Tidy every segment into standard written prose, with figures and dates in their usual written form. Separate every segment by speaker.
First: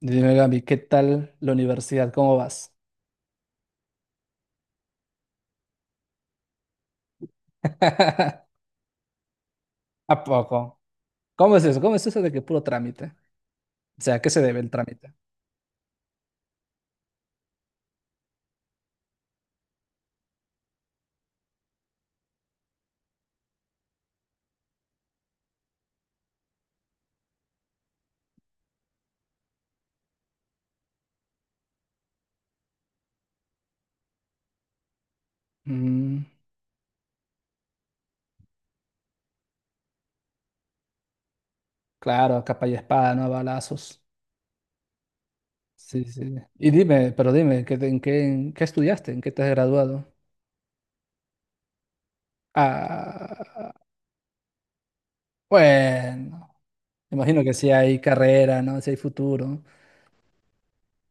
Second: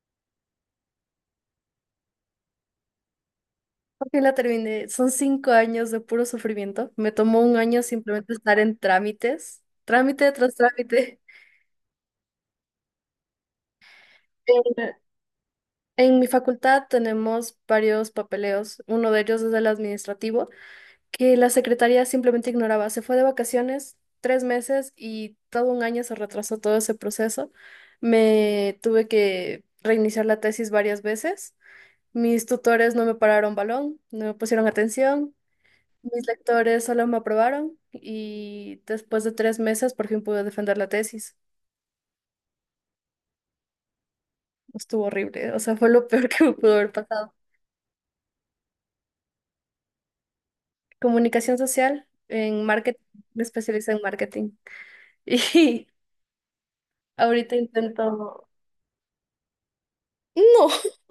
Speaker 1: Dime, Gaby, ¿qué tal la universidad? ¿Cómo vas?
Speaker 2: Porque la terminé. Son 5 años de puro sufrimiento. Me tomó un año simplemente estar en trámites,
Speaker 1: ¿A
Speaker 2: trámite tras
Speaker 1: poco?
Speaker 2: trámite.
Speaker 1: ¿Cómo es eso? ¿Cómo es eso de que puro trámite? O sea, ¿a qué se debe el
Speaker 2: En,
Speaker 1: trámite?
Speaker 2: en mi facultad tenemos varios papeleos. Uno de ellos es el administrativo, que la secretaría simplemente ignoraba. Se fue de vacaciones 3 meses y todo un año se retrasó todo ese proceso. Me tuve que reiniciar la tesis varias veces. Mis tutores no me pararon balón, no me pusieron atención.
Speaker 1: Mm,
Speaker 2: Mis lectores solo me aprobaron y después de 3 meses por fin pude defender la tesis.
Speaker 1: claro, capa y espada, no a balazos.
Speaker 2: Estuvo horrible, o sea, fue
Speaker 1: Sí,
Speaker 2: lo
Speaker 1: sí.
Speaker 2: peor que me pudo haber
Speaker 1: Pero
Speaker 2: pasado.
Speaker 1: dime, en qué estudiaste? ¿En qué te has graduado?
Speaker 2: Comunicación social en marketing, me
Speaker 1: Ah,
Speaker 2: especialicé en marketing y
Speaker 1: bueno, imagino que
Speaker 2: ahorita
Speaker 1: sí hay
Speaker 2: intento...
Speaker 1: carrera, ¿no? Si hay futuro.
Speaker 2: No,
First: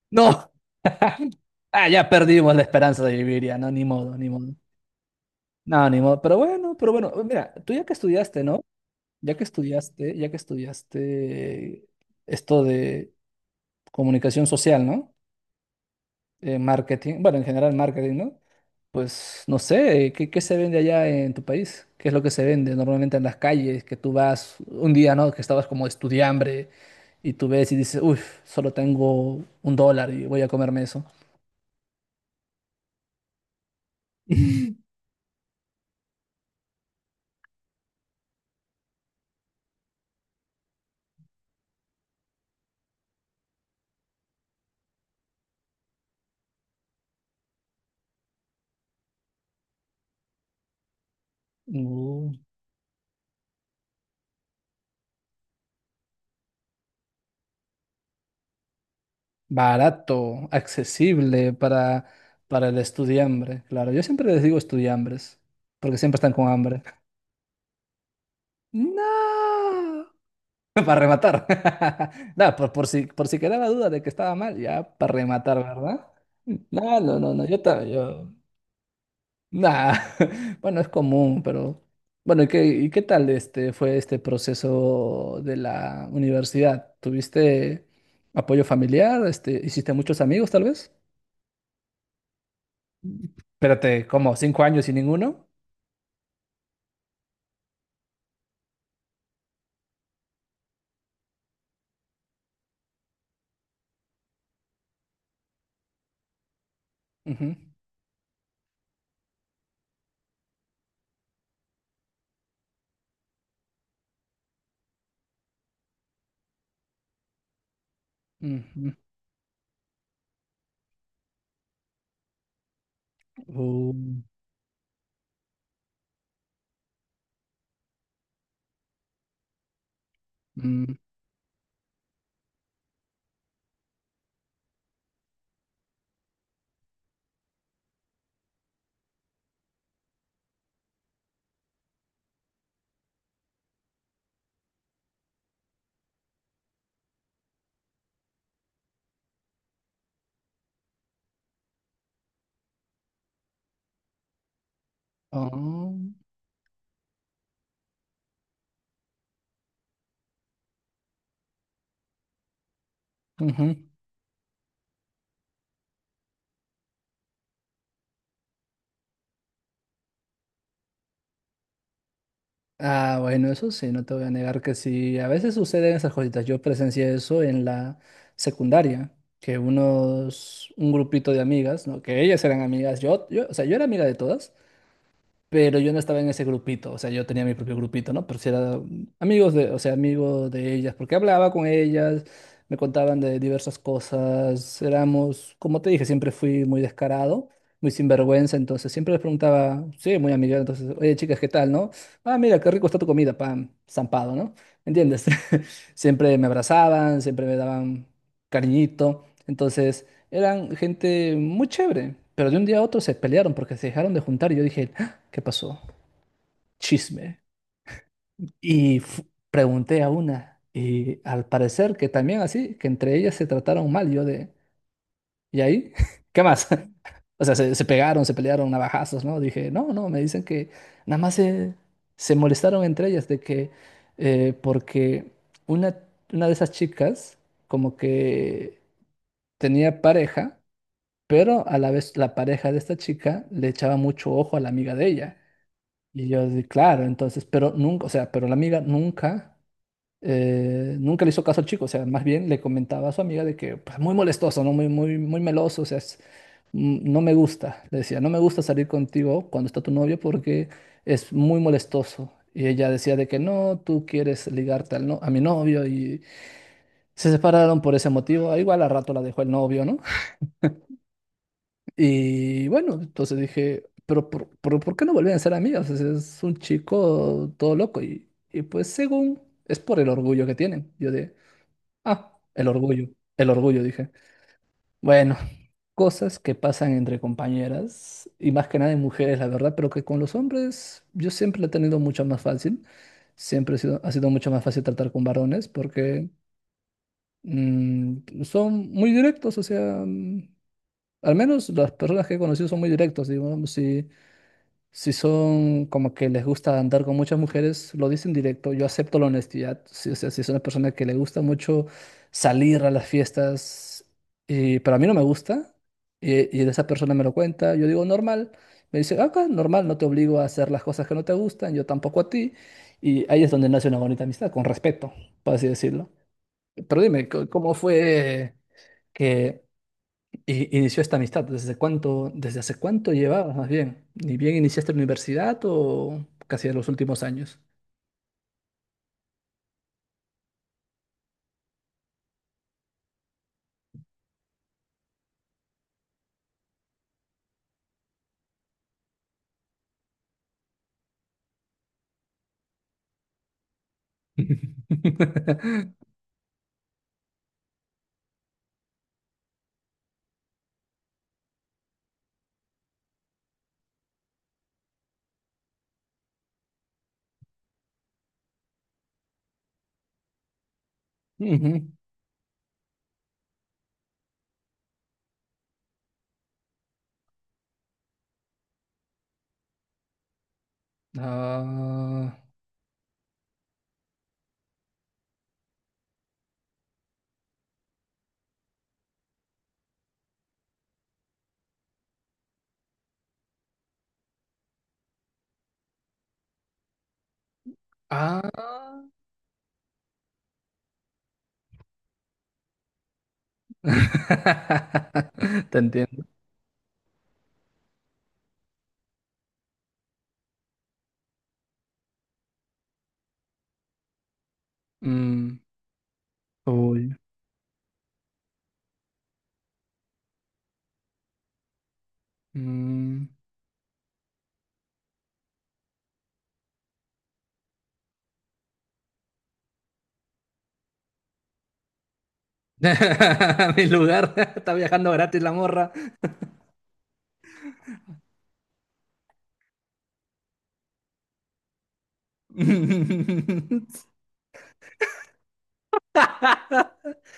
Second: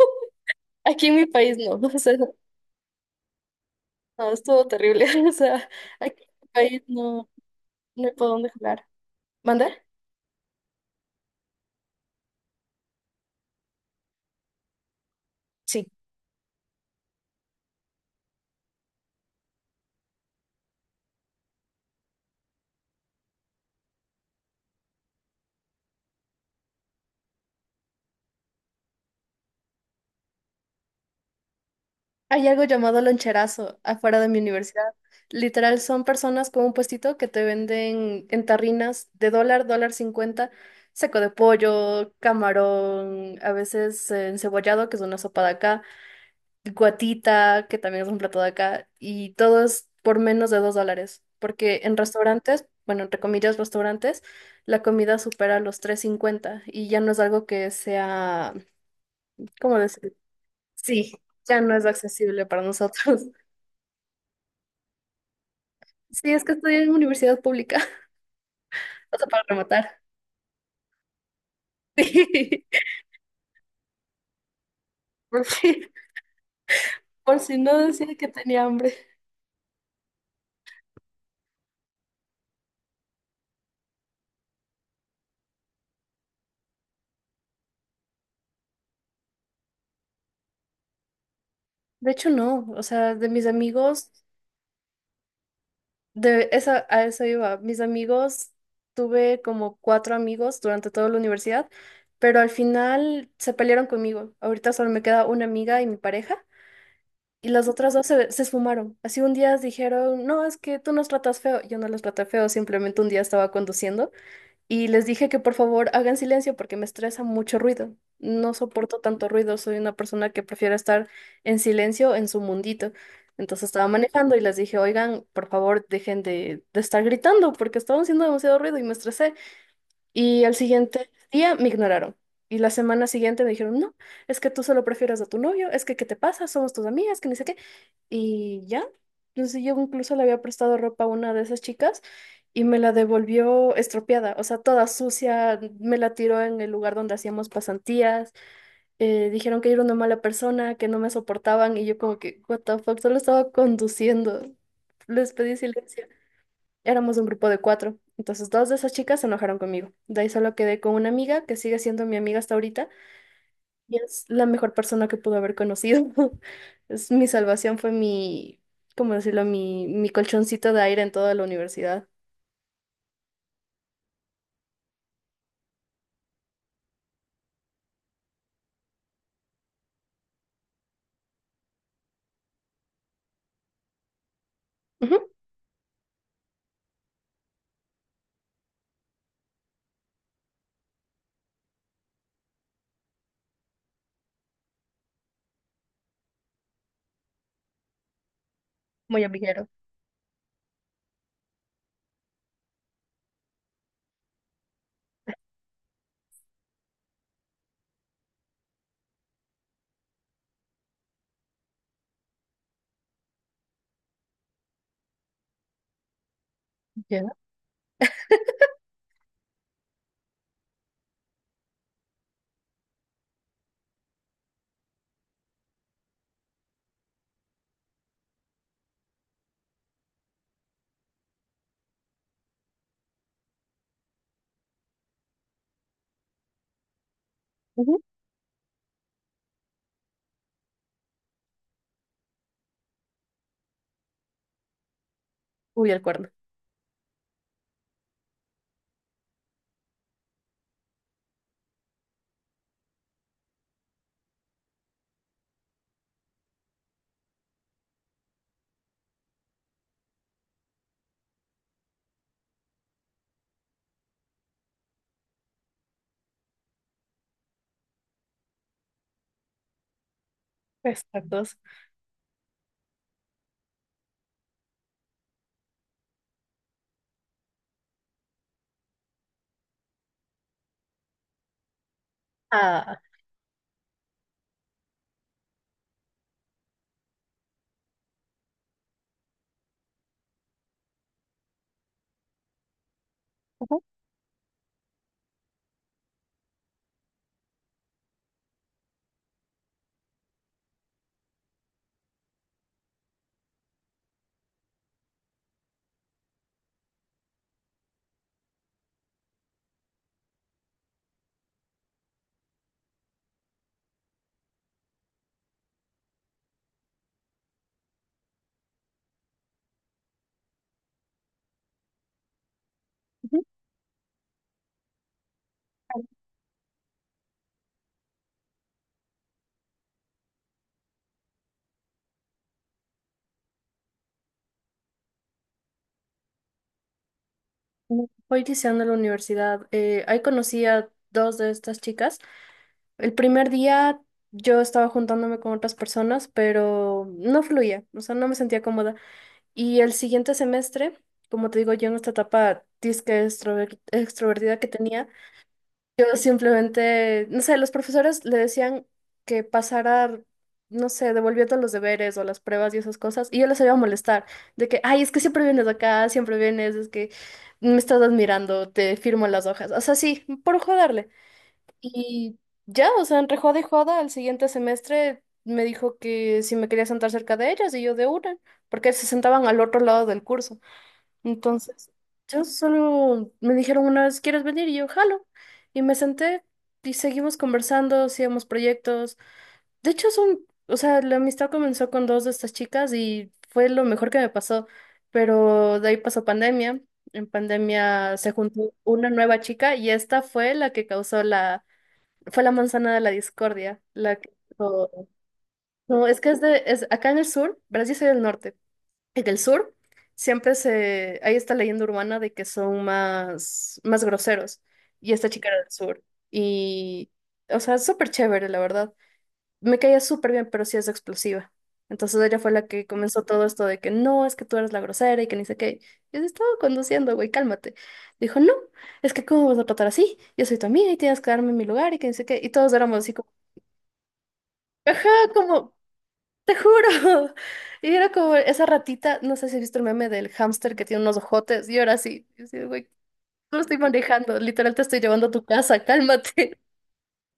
Speaker 1: ¡No!
Speaker 2: aquí en mi país no,
Speaker 1: Ah,
Speaker 2: o
Speaker 1: ya
Speaker 2: sea,
Speaker 1: perdimos la esperanza de vivir, ya, no, ni modo, ni
Speaker 2: no,
Speaker 1: modo.
Speaker 2: estuvo terrible, o sea,
Speaker 1: No, ni modo.
Speaker 2: aquí en
Speaker 1: Pero
Speaker 2: mi
Speaker 1: bueno,
Speaker 2: país
Speaker 1: pero bueno,
Speaker 2: no,
Speaker 1: mira, tú ya que
Speaker 2: no hay por
Speaker 1: estudiaste,
Speaker 2: dónde
Speaker 1: ¿no?
Speaker 2: jugar.
Speaker 1: Ya que
Speaker 2: ¿Mandar?
Speaker 1: estudiaste, ya que estudiaste esto de comunicación social, ¿no? Marketing, bueno, en general marketing, ¿no? Pues no sé, ¿qué se vende allá en tu país? ¿Qué es lo que se vende normalmente en las calles? Que tú vas un día, ¿no? Que estabas como estudiambre y tú ves y dices, uff, solo tengo $1 y voy a comerme eso.
Speaker 2: Hay algo llamado loncherazo afuera de mi universidad. Literal, son personas con un puestito que te venden en tarrinas de dólar, dólar cincuenta, seco de pollo, camarón, a veces encebollado, que es una sopa de acá, guatita, que también es un plato de acá, y todo es por menos de $2. Porque en
Speaker 1: Uh,
Speaker 2: restaurantes, bueno, entre comillas, restaurantes, la comida supera los 3.50 y ya no es algo que sea, ¿cómo decir?
Speaker 1: barato,
Speaker 2: Sí,
Speaker 1: accesible
Speaker 2: ya no es
Speaker 1: para,
Speaker 2: accesible para
Speaker 1: para el
Speaker 2: nosotros.
Speaker 1: estudiambre. Claro, yo siempre les digo estudiambres, porque siempre
Speaker 2: Sí,
Speaker 1: están
Speaker 2: es
Speaker 1: con
Speaker 2: que
Speaker 1: hambre.
Speaker 2: estudié en universidad pública, o sea, para rematar.
Speaker 1: No. Para rematar. No,
Speaker 2: Sí,
Speaker 1: por si quedaba duda de que estaba mal, ya para
Speaker 2: por
Speaker 1: rematar,
Speaker 2: si,
Speaker 1: ¿verdad? No, no, no,
Speaker 2: por
Speaker 1: no,
Speaker 2: si
Speaker 1: yo
Speaker 2: no
Speaker 1: también,
Speaker 2: decía que
Speaker 1: yo...
Speaker 2: tenía hambre.
Speaker 1: Nah. Bueno, es común, pero... Bueno, ¿y qué tal fue este proceso de la universidad? ¿Tuviste apoyo familiar? ¿Hiciste muchos amigos, tal vez?
Speaker 2: De hecho, no, o sea, de mis
Speaker 1: Espérate,
Speaker 2: amigos,
Speaker 1: ¿cómo? ¿5 años sin ninguno?
Speaker 2: de esa, a eso iba, mis amigos, tuve como cuatro amigos durante toda la universidad, pero al final se pelearon conmigo. Ahorita solo me queda una amiga y mi pareja, y
Speaker 1: Ujú,
Speaker 2: las otras dos se esfumaron. Así un día dijeron, no, es que tú nos tratas feo. Yo no los traté feo, simplemente un día estaba conduciendo. Y les dije que por favor hagan silencio porque me estresa mucho ruido. No
Speaker 1: ujú.
Speaker 2: soporto tanto ruido, soy una persona que prefiere estar en silencio en su mundito. Entonces estaba
Speaker 1: Uh,
Speaker 2: manejando y les dije, oigan, por favor dejen de estar gritando porque estaban haciendo demasiado ruido y me estresé. Y al
Speaker 1: mm,
Speaker 2: siguiente día me ignoraron. Y la semana siguiente me dijeron, no, es que tú solo prefieres a tu novio, es que ¿qué te pasa? Somos tus amigas, que ni sé qué. Y ya. Entonces yo incluso le había prestado ropa a una de esas chicas y me la devolvió estropeada, o sea, toda sucia, me la tiró en el lugar donde hacíamos pasantías. Eh, dijeron que era una mala persona, que no me soportaban y yo como que, what the fuck, solo estaba conduciendo. Les pedí
Speaker 1: oh,
Speaker 2: silencio. Éramos un grupo de cuatro, entonces dos de esas chicas se enojaron conmigo. De ahí solo quedé con una amiga que sigue siendo mi amiga hasta ahorita
Speaker 1: ujú.
Speaker 2: y es la mejor persona que pudo haber conocido. Es mi salvación, fue mi, ¿cómo decirlo? Mi colchoncito de aire en toda la universidad.
Speaker 1: Ah, bueno, eso sí, no te voy a negar que sí, a veces suceden esas cositas. Yo presencié eso en la secundaria, que un grupito de amigas, ¿no? Que ellas eran amigas, yo, o sea, yo era amiga de todas,
Speaker 2: Ujú.
Speaker 1: pero yo no estaba en ese grupito, o sea, yo tenía mi propio grupito, ¿no? Pero sí era amigos de, o sea, amigos de ellas, porque hablaba con ellas, me contaban de diversas cosas, éramos, como te dije, siempre fui muy descarado, muy sinvergüenza, entonces siempre les
Speaker 2: Muy amiguero.
Speaker 1: preguntaba, sí, muy amiga, entonces, oye, chicas, ¿qué tal, no? Ah, mira, qué rico está tu comida, pam, zampado, ¿no? ¿Entiendes? Siempre me abrazaban, siempre me daban cariñito, entonces eran gente muy chévere, pero de un día a otro se pelearon porque se dejaron de juntar y yo dije, ¿qué pasó?
Speaker 2: Ya,
Speaker 1: Chisme. Y pregunté a una, y al parecer que también así, que entre ellas se trataron mal, yo de, ¿y ahí? ¿Qué más? O sea, se pegaron, se pelearon navajazos, ¿no? Dije, no, no, me dicen que nada más se, se molestaron entre ellas de que, porque una, una de esas chicas como
Speaker 2: ujú.
Speaker 1: que tenía pareja, pero a la vez la pareja de esta chica le echaba mucho ojo a la amiga de ella.
Speaker 2: Uy, el
Speaker 1: Y
Speaker 2: cuerno.
Speaker 1: yo así, claro, entonces, pero nunca, o sea, pero la amiga nunca, nunca le hizo caso al chico, o sea, más bien le comentaba a su amiga de que, pues, muy molestoso, ¿no? Muy, muy, muy meloso, o sea, no me gusta, le decía, no me gusta salir contigo cuando está tu novio porque es muy molestoso. Y ella decía de que no, tú quieres ligarte al a mi novio y se separaron por ese motivo. Ah, igual a rato la dejó el novio, ¿no?
Speaker 2: Exactos.
Speaker 1: Y bueno, entonces dije, pero ¿por qué no volvían a ser amigos? Es un chico todo loco. Y pues según es por el orgullo que tienen. Yo de, ah,
Speaker 2: Ah,
Speaker 1: el orgullo, dije. Bueno, cosas que pasan entre compañeras y más que nada en mujeres, la verdad, pero que con los hombres yo siempre lo he tenido mucho más fácil. Siempre he
Speaker 2: ujú,
Speaker 1: sido, ha sido mucho más fácil tratar con varones porque son muy directos. O sea, al menos las personas que he conocido son muy directos, digamos, si son como que les gusta andar con muchas mujeres, lo dicen directo, yo acepto la honestidad. Si, o sea, si es una persona que le gusta mucho salir a las fiestas, pero a mí no me gusta, y esa persona me lo cuenta, yo digo normal. Me dice, acá normal, no te obligo a hacer las cosas que no te gustan, yo tampoco a ti. Y ahí es donde nace una bonita amistad, con respeto, por así decirlo. Pero dime, ¿cómo fue que... Y inició esta amistad? ¿Desde hace cuánto llevabas más bien? ¿Ni bien iniciaste la universidad o casi de los últimos años?
Speaker 2: ujú. Hoy iniciando la universidad, ahí conocí a dos de estas chicas. El primer día yo estaba juntándome con otras personas, pero no fluía, o sea, no me sentía cómoda. Y el siguiente semestre, como te digo, yo en esta etapa disque extrovertida que tenía, yo simplemente, no sé, los profesores le decían que pasara, no sé, devolviendo los deberes o las pruebas y esas cosas, y yo les iba a molestar, de que, ay, es que siempre vienes acá, siempre vienes, es que me estás admirando, te firmo las hojas, o sea, sí, por joderle.
Speaker 1: Ujú.
Speaker 2: Y ya, o sea, entre joda y joda, al siguiente semestre me dijo que si me quería sentar cerca de ellas y yo de una, porque se sentaban al otro lado del curso. Entonces,
Speaker 1: Ah,
Speaker 2: yo solo me dijeron una vez, ¿quieres venir? Y yo, jalo. Y me senté y seguimos conversando, hacíamos proyectos. De hecho, son, o sea, la amistad comenzó con dos de estas chicas y fue lo mejor que me pasó. Pero de ahí pasó pandemia. En pandemia se juntó
Speaker 1: ah.
Speaker 2: una nueva chica y esta fue la que causó la, fue la manzana de la discordia, la que...
Speaker 1: Te
Speaker 2: No, es
Speaker 1: entiendo.
Speaker 2: que es de... Es, acá en el sur, verás, yo soy del norte. En el sur siempre se... Hay esta leyenda urbana de que son más, más groseros. Y esta chica era
Speaker 1: Mm,
Speaker 2: del sur. Y...
Speaker 1: uy,
Speaker 2: O sea, es súper chévere, la verdad. Me caía súper bien, pero sí es explosiva. Entonces ella fue la que comenzó
Speaker 1: mm.
Speaker 2: todo esto de que no, es que tú eres la grosera y que ni sé qué. Yo estaba conduciendo, güey, cálmate. Dijo, no, es que cómo me vas a tratar así, yo soy tu amiga y tienes que darme mi lugar y que ni sé qué. Y todos éramos así como...
Speaker 1: Mi lugar está
Speaker 2: Ajá,
Speaker 1: viajando gratis la
Speaker 2: como,
Speaker 1: morra.
Speaker 2: te juro. Y era como esa ratita, no sé si has visto el meme del hámster que tiene unos ojotes, y ahora sí, y así, güey, no estoy manejando, literal te estoy llevando a tu casa, cálmate.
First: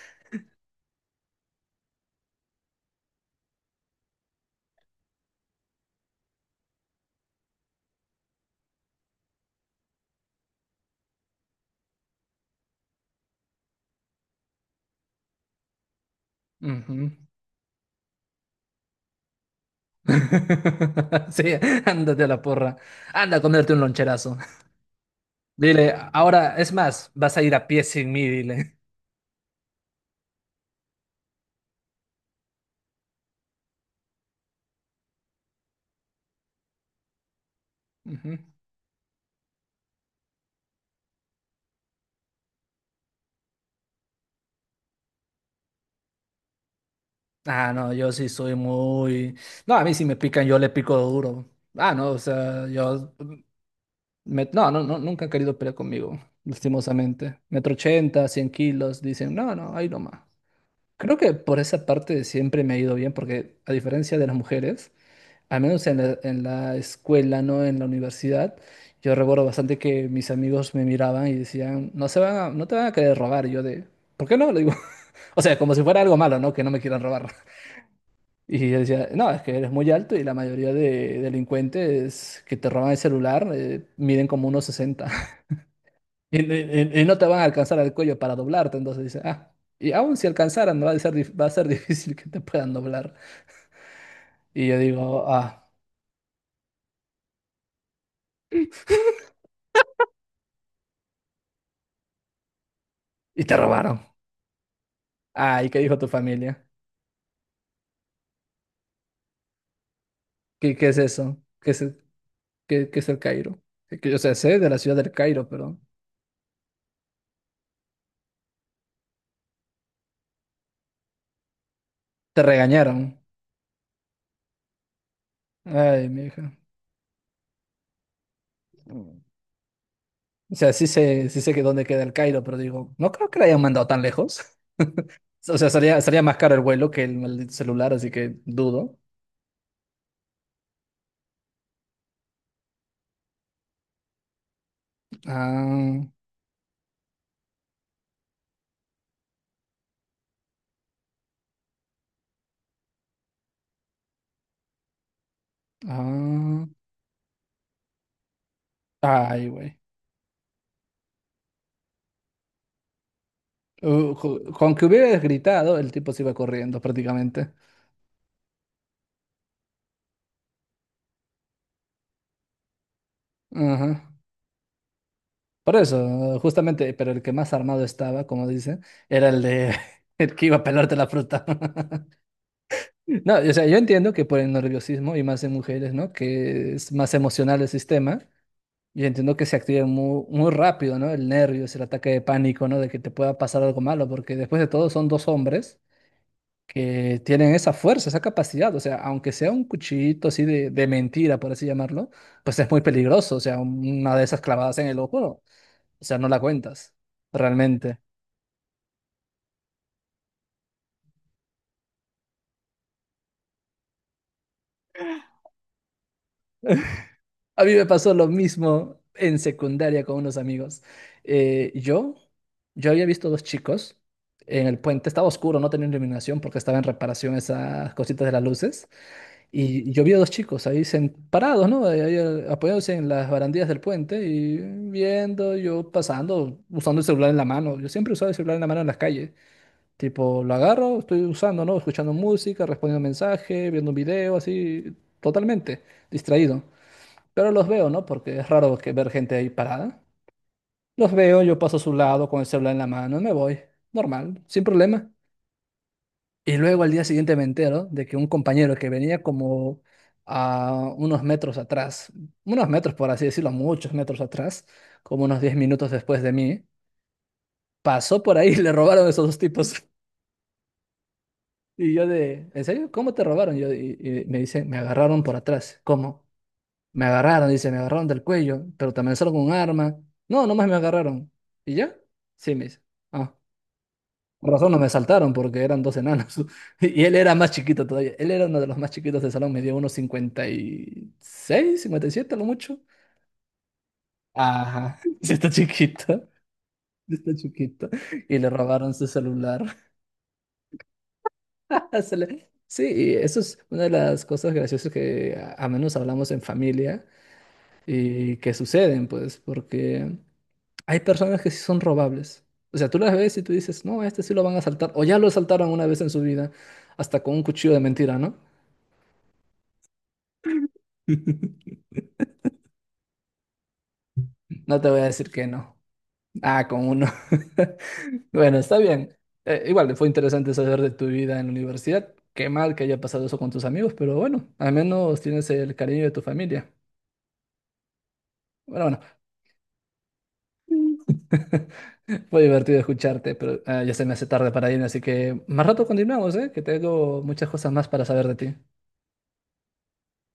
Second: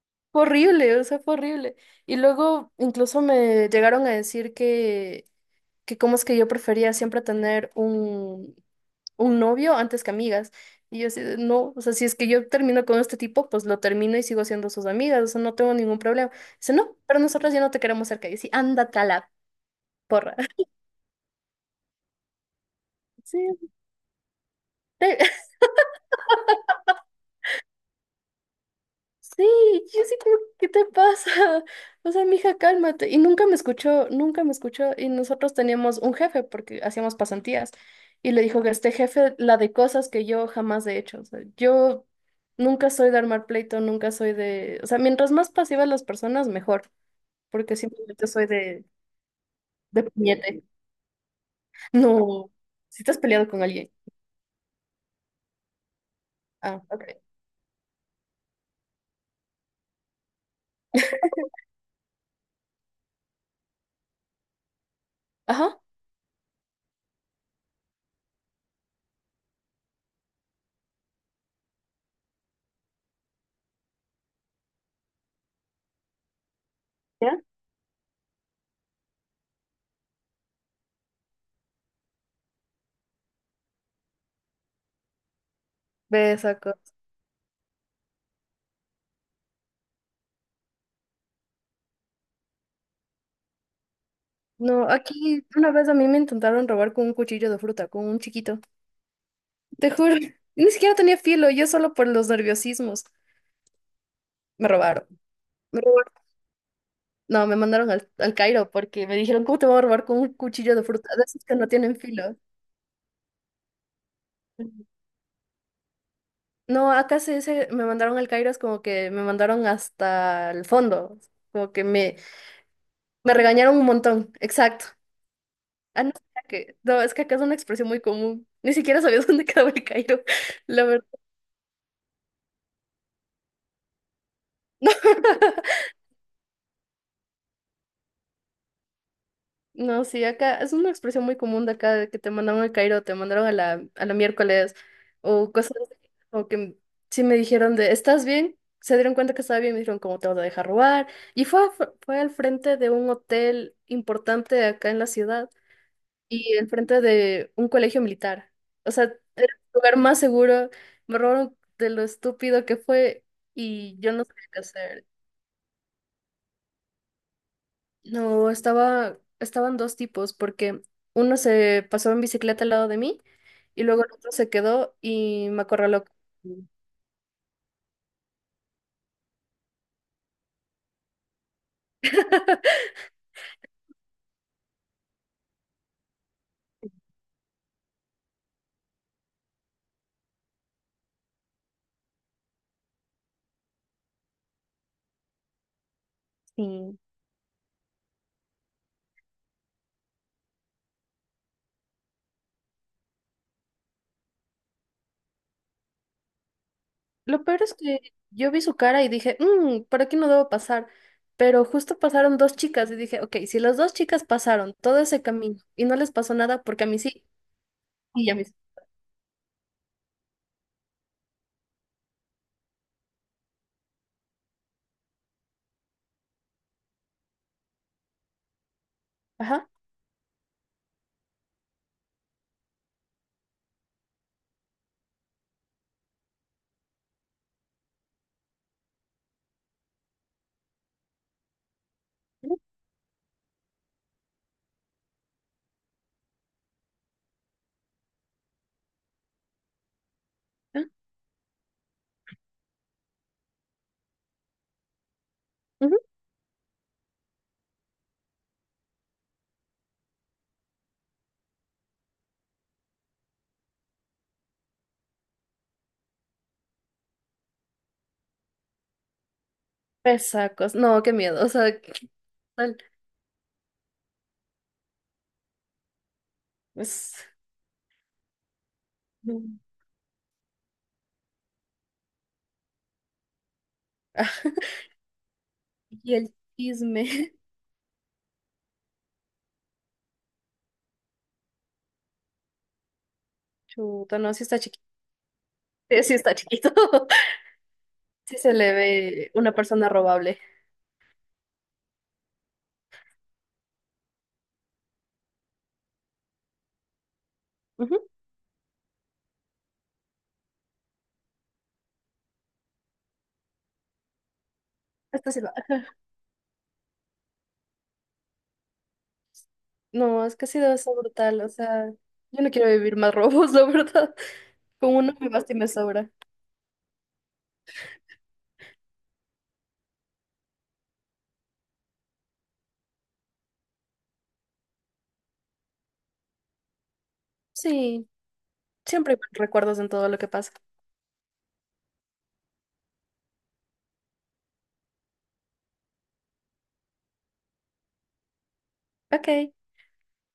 Speaker 2: Fue horrible, o sea, fue horrible. Y luego incluso me llegaron a decir que cómo es que yo prefería siempre tener un novio antes que amigas. Y yo así, de, no, o sea, si es que yo termino con este tipo, pues lo termino y sigo siendo sus amigas, o sea, no tengo ningún problema. Dice, no,
Speaker 1: Ujú.
Speaker 2: pero nosotros ya no te queremos cerca. Y yo así, ándate a la porra.
Speaker 1: Sí, ándate a la porra. Anda
Speaker 2: Sí,
Speaker 1: a comerte un loncherazo.
Speaker 2: te-
Speaker 1: Dile, ahora, es más, vas a ir a pie sin mí, dile.
Speaker 2: sí, yo sí como, ¿qué te pasa? O sea, mija, cálmate. Y nunca me escuchó, nunca me escuchó. Y nosotros teníamos un jefe porque hacíamos pasantías. Y
Speaker 1: Ujú.
Speaker 2: le dijo que este jefe, la de cosas que yo jamás he hecho. O sea, yo nunca soy de armar pleito, nunca soy de... O sea, mientras más pasivas las personas, mejor.
Speaker 1: Ah,
Speaker 2: Porque
Speaker 1: no, yo
Speaker 2: simplemente
Speaker 1: sí
Speaker 2: soy
Speaker 1: soy muy... No, a mí
Speaker 2: de
Speaker 1: si me pican, yo
Speaker 2: puñete.
Speaker 1: le pico duro. Ah, no, o
Speaker 2: No,
Speaker 1: sea,
Speaker 2: si te has peleado con alguien.
Speaker 1: no, no, no, nunca han querido pelear conmigo,
Speaker 2: Ah, ok.
Speaker 1: lastimosamente. Metro ochenta, 100 kilos, dicen, no, no, ahí nomás. Creo que por esa parte siempre me ha ido bien, porque a diferencia de las mujeres, al
Speaker 2: Ajá.
Speaker 1: menos en la escuela, ¿no? En la universidad, yo recuerdo bastante que mis amigos me miraban y decían, no te van a querer robar. Y yo de, ¿por qué no? Le digo, o sea, como si fuera algo malo, ¿no? Que no me quieran robar.
Speaker 2: ¿Ya?
Speaker 1: Y yo decía, no, es que eres muy alto y la mayoría de delincuentes que te roban el celular miden como unos 60 y,
Speaker 2: Ves.
Speaker 1: y- y no te van a alcanzar al cuello para doblarte. Entonces dice, ah, y aún si alcanzaran, ¿no? Va a ser difícil que te puedan doblar. Y yo
Speaker 2: No,
Speaker 1: digo,
Speaker 2: aquí
Speaker 1: ah,
Speaker 2: una vez a mí me intentaron robar con un cuchillo de fruta, con un chiquito. Te juro, ni siquiera tenía filo, yo solo por los nerviosismos.
Speaker 1: y te robaron.
Speaker 2: Me robaron.
Speaker 1: Ah, ¿y qué
Speaker 2: Me
Speaker 1: dijo tu
Speaker 2: robaron.
Speaker 1: familia?
Speaker 2: No, me mandaron al, al Cairo porque me dijeron, ¿cómo te van a robar con un
Speaker 1: ¿Qué,
Speaker 2: cuchillo de
Speaker 1: qué es
Speaker 2: fruta? De
Speaker 1: eso?
Speaker 2: esos que no
Speaker 1: ¿Qué es
Speaker 2: tienen
Speaker 1: el,
Speaker 2: filo.
Speaker 1: qué, qué es el Cairo? O sea, sé de la ciudad del Cairo, pero
Speaker 2: No, acá se dice, me mandaron al Cairo, es como que me mandaron hasta el fondo. Como que me,
Speaker 1: te regañaron.
Speaker 2: me regañaron un montón. Exacto. Ah,
Speaker 1: Ay,
Speaker 2: no,
Speaker 1: mi
Speaker 2: es
Speaker 1: hija.
Speaker 2: que, no, es que acá es una expresión muy común. Ni siquiera sabía dónde quedaba el Cairo,
Speaker 1: O sea,
Speaker 2: la
Speaker 1: sí
Speaker 2: verdad.
Speaker 1: sé, sí sé que dónde queda el Cairo, pero digo, no creo que la hayan mandado tan lejos. O sea, sería más caro el vuelo que el maldito celular, así que dudo.
Speaker 2: No, sí, acá es una expresión muy común de acá de que te mandaron al Cairo, te mandaron a la, miércoles o cosas así,
Speaker 1: Ah,
Speaker 2: como que sí me dijeron de, ¿estás bien? Se dieron cuenta que estaba bien, me dijeron, ¿cómo te vas a dejar robar? Y fue, al frente de un hotel importante acá en la ciudad y
Speaker 1: ah,
Speaker 2: al frente de un colegio militar. O sea, era
Speaker 1: ay,
Speaker 2: el
Speaker 1: güey.
Speaker 2: lugar más seguro, me robaron de lo estúpido que fue y yo no sabía qué
Speaker 1: Con que
Speaker 2: hacer.
Speaker 1: hubieras gritado, el tipo se iba corriendo prácticamente.
Speaker 2: No, estaba, estaban dos tipos, porque uno se pasó en bicicleta al lado de mí y
Speaker 1: Ajá.
Speaker 2: luego el otro se quedó y me
Speaker 1: Por
Speaker 2: acorraló.
Speaker 1: eso, justamente, pero el que más armado estaba, como dicen, era el de el que iba a pelarte la fruta. No, o sea, yo entiendo que por el nerviosismo y más en mujeres, ¿no? Que es más emocional el sistema. Yo entiendo que se activa muy, muy rápido, ¿no? El nervio, es el ataque de pánico, ¿no? De que te pueda pasar algo malo, porque después de todo son dos hombres
Speaker 2: Sí.
Speaker 1: que tienen esa fuerza, esa capacidad. O sea, aunque sea un cuchillito así de mentira, por así llamarlo, pues es muy peligroso. O sea, una de esas clavadas en el ojo, o sea, no la cuentas,
Speaker 2: Lo peor es
Speaker 1: realmente.
Speaker 2: que yo vi su cara y dije, "Mm, por aquí no debo pasar". Pero justo pasaron dos chicas y dije, ok, si las dos chicas pasaron todo ese camino y no les pasó nada, porque a mí sí,
Speaker 1: A mí me pasó lo
Speaker 2: y a mí sí.
Speaker 1: mismo en secundaria con unos amigos. Eh, yo, yo había visto dos chicos en el puente, estaba oscuro, no tenía iluminación porque estaba en reparación esas cositas de las luces.
Speaker 2: Ajá.
Speaker 1: Y yo vi a dos chicos ahí parados, ¿no? Apoyados en las barandillas del puente y viendo, yo pasando, usando el celular en la mano. Yo siempre usaba el celular en la mano en las calles. Tipo, lo agarro, estoy usando, ¿no? Escuchando música, respondiendo mensajes, viendo un video, así, totalmente distraído. Pero los veo, ¿no? Porque es raro que ver gente ahí parada.
Speaker 2: Ah,
Speaker 1: Los veo, yo paso a su lado con el celular en la mano, me voy, normal, sin problema.
Speaker 2: ujú.
Speaker 1: Y luego al día siguiente me entero de que un compañero que venía como a unos metros atrás, unos metros por así decirlo, muchos metros atrás, como unos 10 minutos después de mí, pasó por ahí y le robaron a esos dos tipos.
Speaker 2: Pesacos. No, qué miedo. O sea,
Speaker 1: Y
Speaker 2: qué
Speaker 1: yo de, ¿en
Speaker 2: tal.
Speaker 1: serio? ¿Cómo te robaron? Y me dice, me agarraron por atrás. ¿Cómo? Me
Speaker 2: Es
Speaker 1: agarraron, dice, me agarraron del cuello, pero te amenazaron
Speaker 2: no.
Speaker 1: con un arma. No, nomás me agarraron. ¿Y ya? Sí, me dice. Ah, por razón no me saltaron porque eran dos
Speaker 2: Y el
Speaker 1: enanos. Y él era
Speaker 2: chisme.
Speaker 1: más chiquito todavía. Él era uno de los más chiquitos del salón, medía unos 56 57 a lo mucho.
Speaker 2: Chuta, no, sí está chiquito.
Speaker 1: Ajá, sí está
Speaker 2: Sí, sí
Speaker 1: chiquito,
Speaker 2: está chiquito.
Speaker 1: sí está chiquito.
Speaker 2: Sí
Speaker 1: Y le
Speaker 2: se le
Speaker 1: robaron su
Speaker 2: ve una
Speaker 1: celular.
Speaker 2: persona robable.
Speaker 1: Sí, y eso es una de las cosas graciosas que a menos hablamos en familia
Speaker 2: Ujú.
Speaker 1: y que suceden, pues, porque hay personas que sí son robables. O sea, tú las ves y tú dices, no, a este sí lo van a asaltar, o ya lo
Speaker 2: Hasta se va.
Speaker 1: asaltaron una vez en su vida, hasta con un cuchillo de mentira, ¿no?
Speaker 2: No, es que ha sido eso brutal. O sea, yo no quiero vivir más robos, la verdad.
Speaker 1: No te
Speaker 2: Con
Speaker 1: voy a
Speaker 2: uno me
Speaker 1: decir que
Speaker 2: basta y me
Speaker 1: no.
Speaker 2: sobra.
Speaker 1: Ah, con uno. Bueno, está bien. Igual, fue interesante saber de tu vida en la universidad. Qué mal que haya pasado eso con tus amigos, pero bueno, al menos tienes el cariño de tu familia.
Speaker 2: Sí,
Speaker 1: Bueno, bueno.
Speaker 2: siempre hay recuerdos en todo lo que pasa.
Speaker 1: Fue divertido escucharte, pero ah, ya se me hace tarde para irme, así que más rato continuamos, ¿eh? Que tengo muchas cosas más para saber de ti.
Speaker 2: Ok.